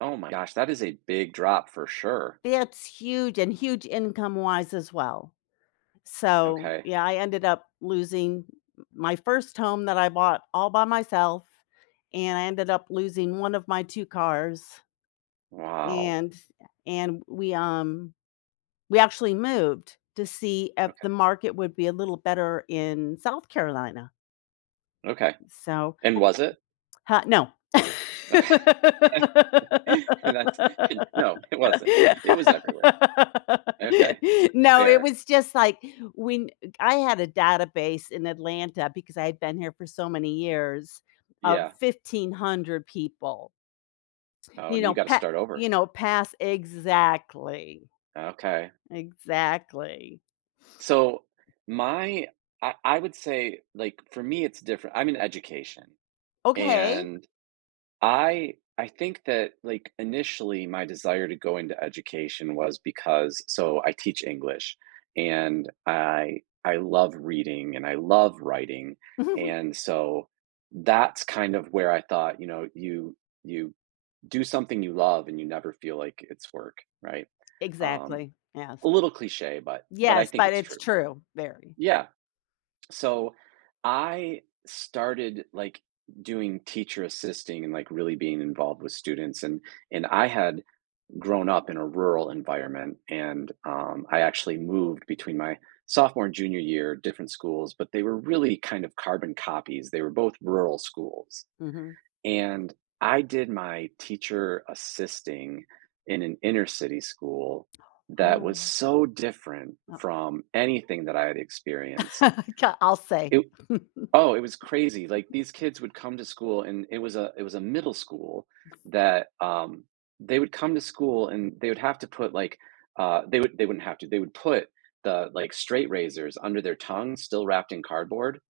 Oh my gosh, that is a big drop for sure! It's huge and huge income wise as well, so, Okay. yeah, I ended up losing m my first home that I bought all by myself and I ended up losing 1 of my 2 cars Wow. and and we, um, we actually moved to see if the Okay. market would be a little better in South Carolina. Okay, So and was it? huh, no. Okay, and that's, no, it wasn't. It was everywhere. Okay, No, it fair. was, just, like, when I had a database in Atlanta because I've been here for so many years of Yeah. 1,500 people. Oh, You and then you know, gotta pa start over. you know, pass exactly. Okay. Exactly. So my I I would say, like, for me it's different. I'm in education Okay. and I I think that, like, initially my desire to go into education was because, so I teach English, and I I love reading and I love writing, and so that's, kind of, where I thought, you know, you you do something you love and you never feel, like, it's work, right? Um, Exactly, yes. a little cliche, but but I Yes, think but it's it's true. true, very. Yeah, so, I started, like, doing teacher assisting and, like, really being involved with students and and I had grown up in a rural environment and, um, I actually moved between my sophomore and junior year, different schools, but they were really, kind of, carbon copies. They were both rural schools, Mhm. and I did my teacher assisting in an inner city school that was Oh. so different Oh. from anything that I had experienced. K I'll say. It oh, it was crazy, like, these kids would come to school and it was a it was a middle school that, um, they would come to school and they would have to put, like, uh, they would they wouldn't have to, they would put the, like, straight razors under their tongues still wrapped in cardboard,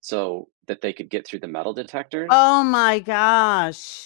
so that they could get through the metal detectors, Oh my an gosh.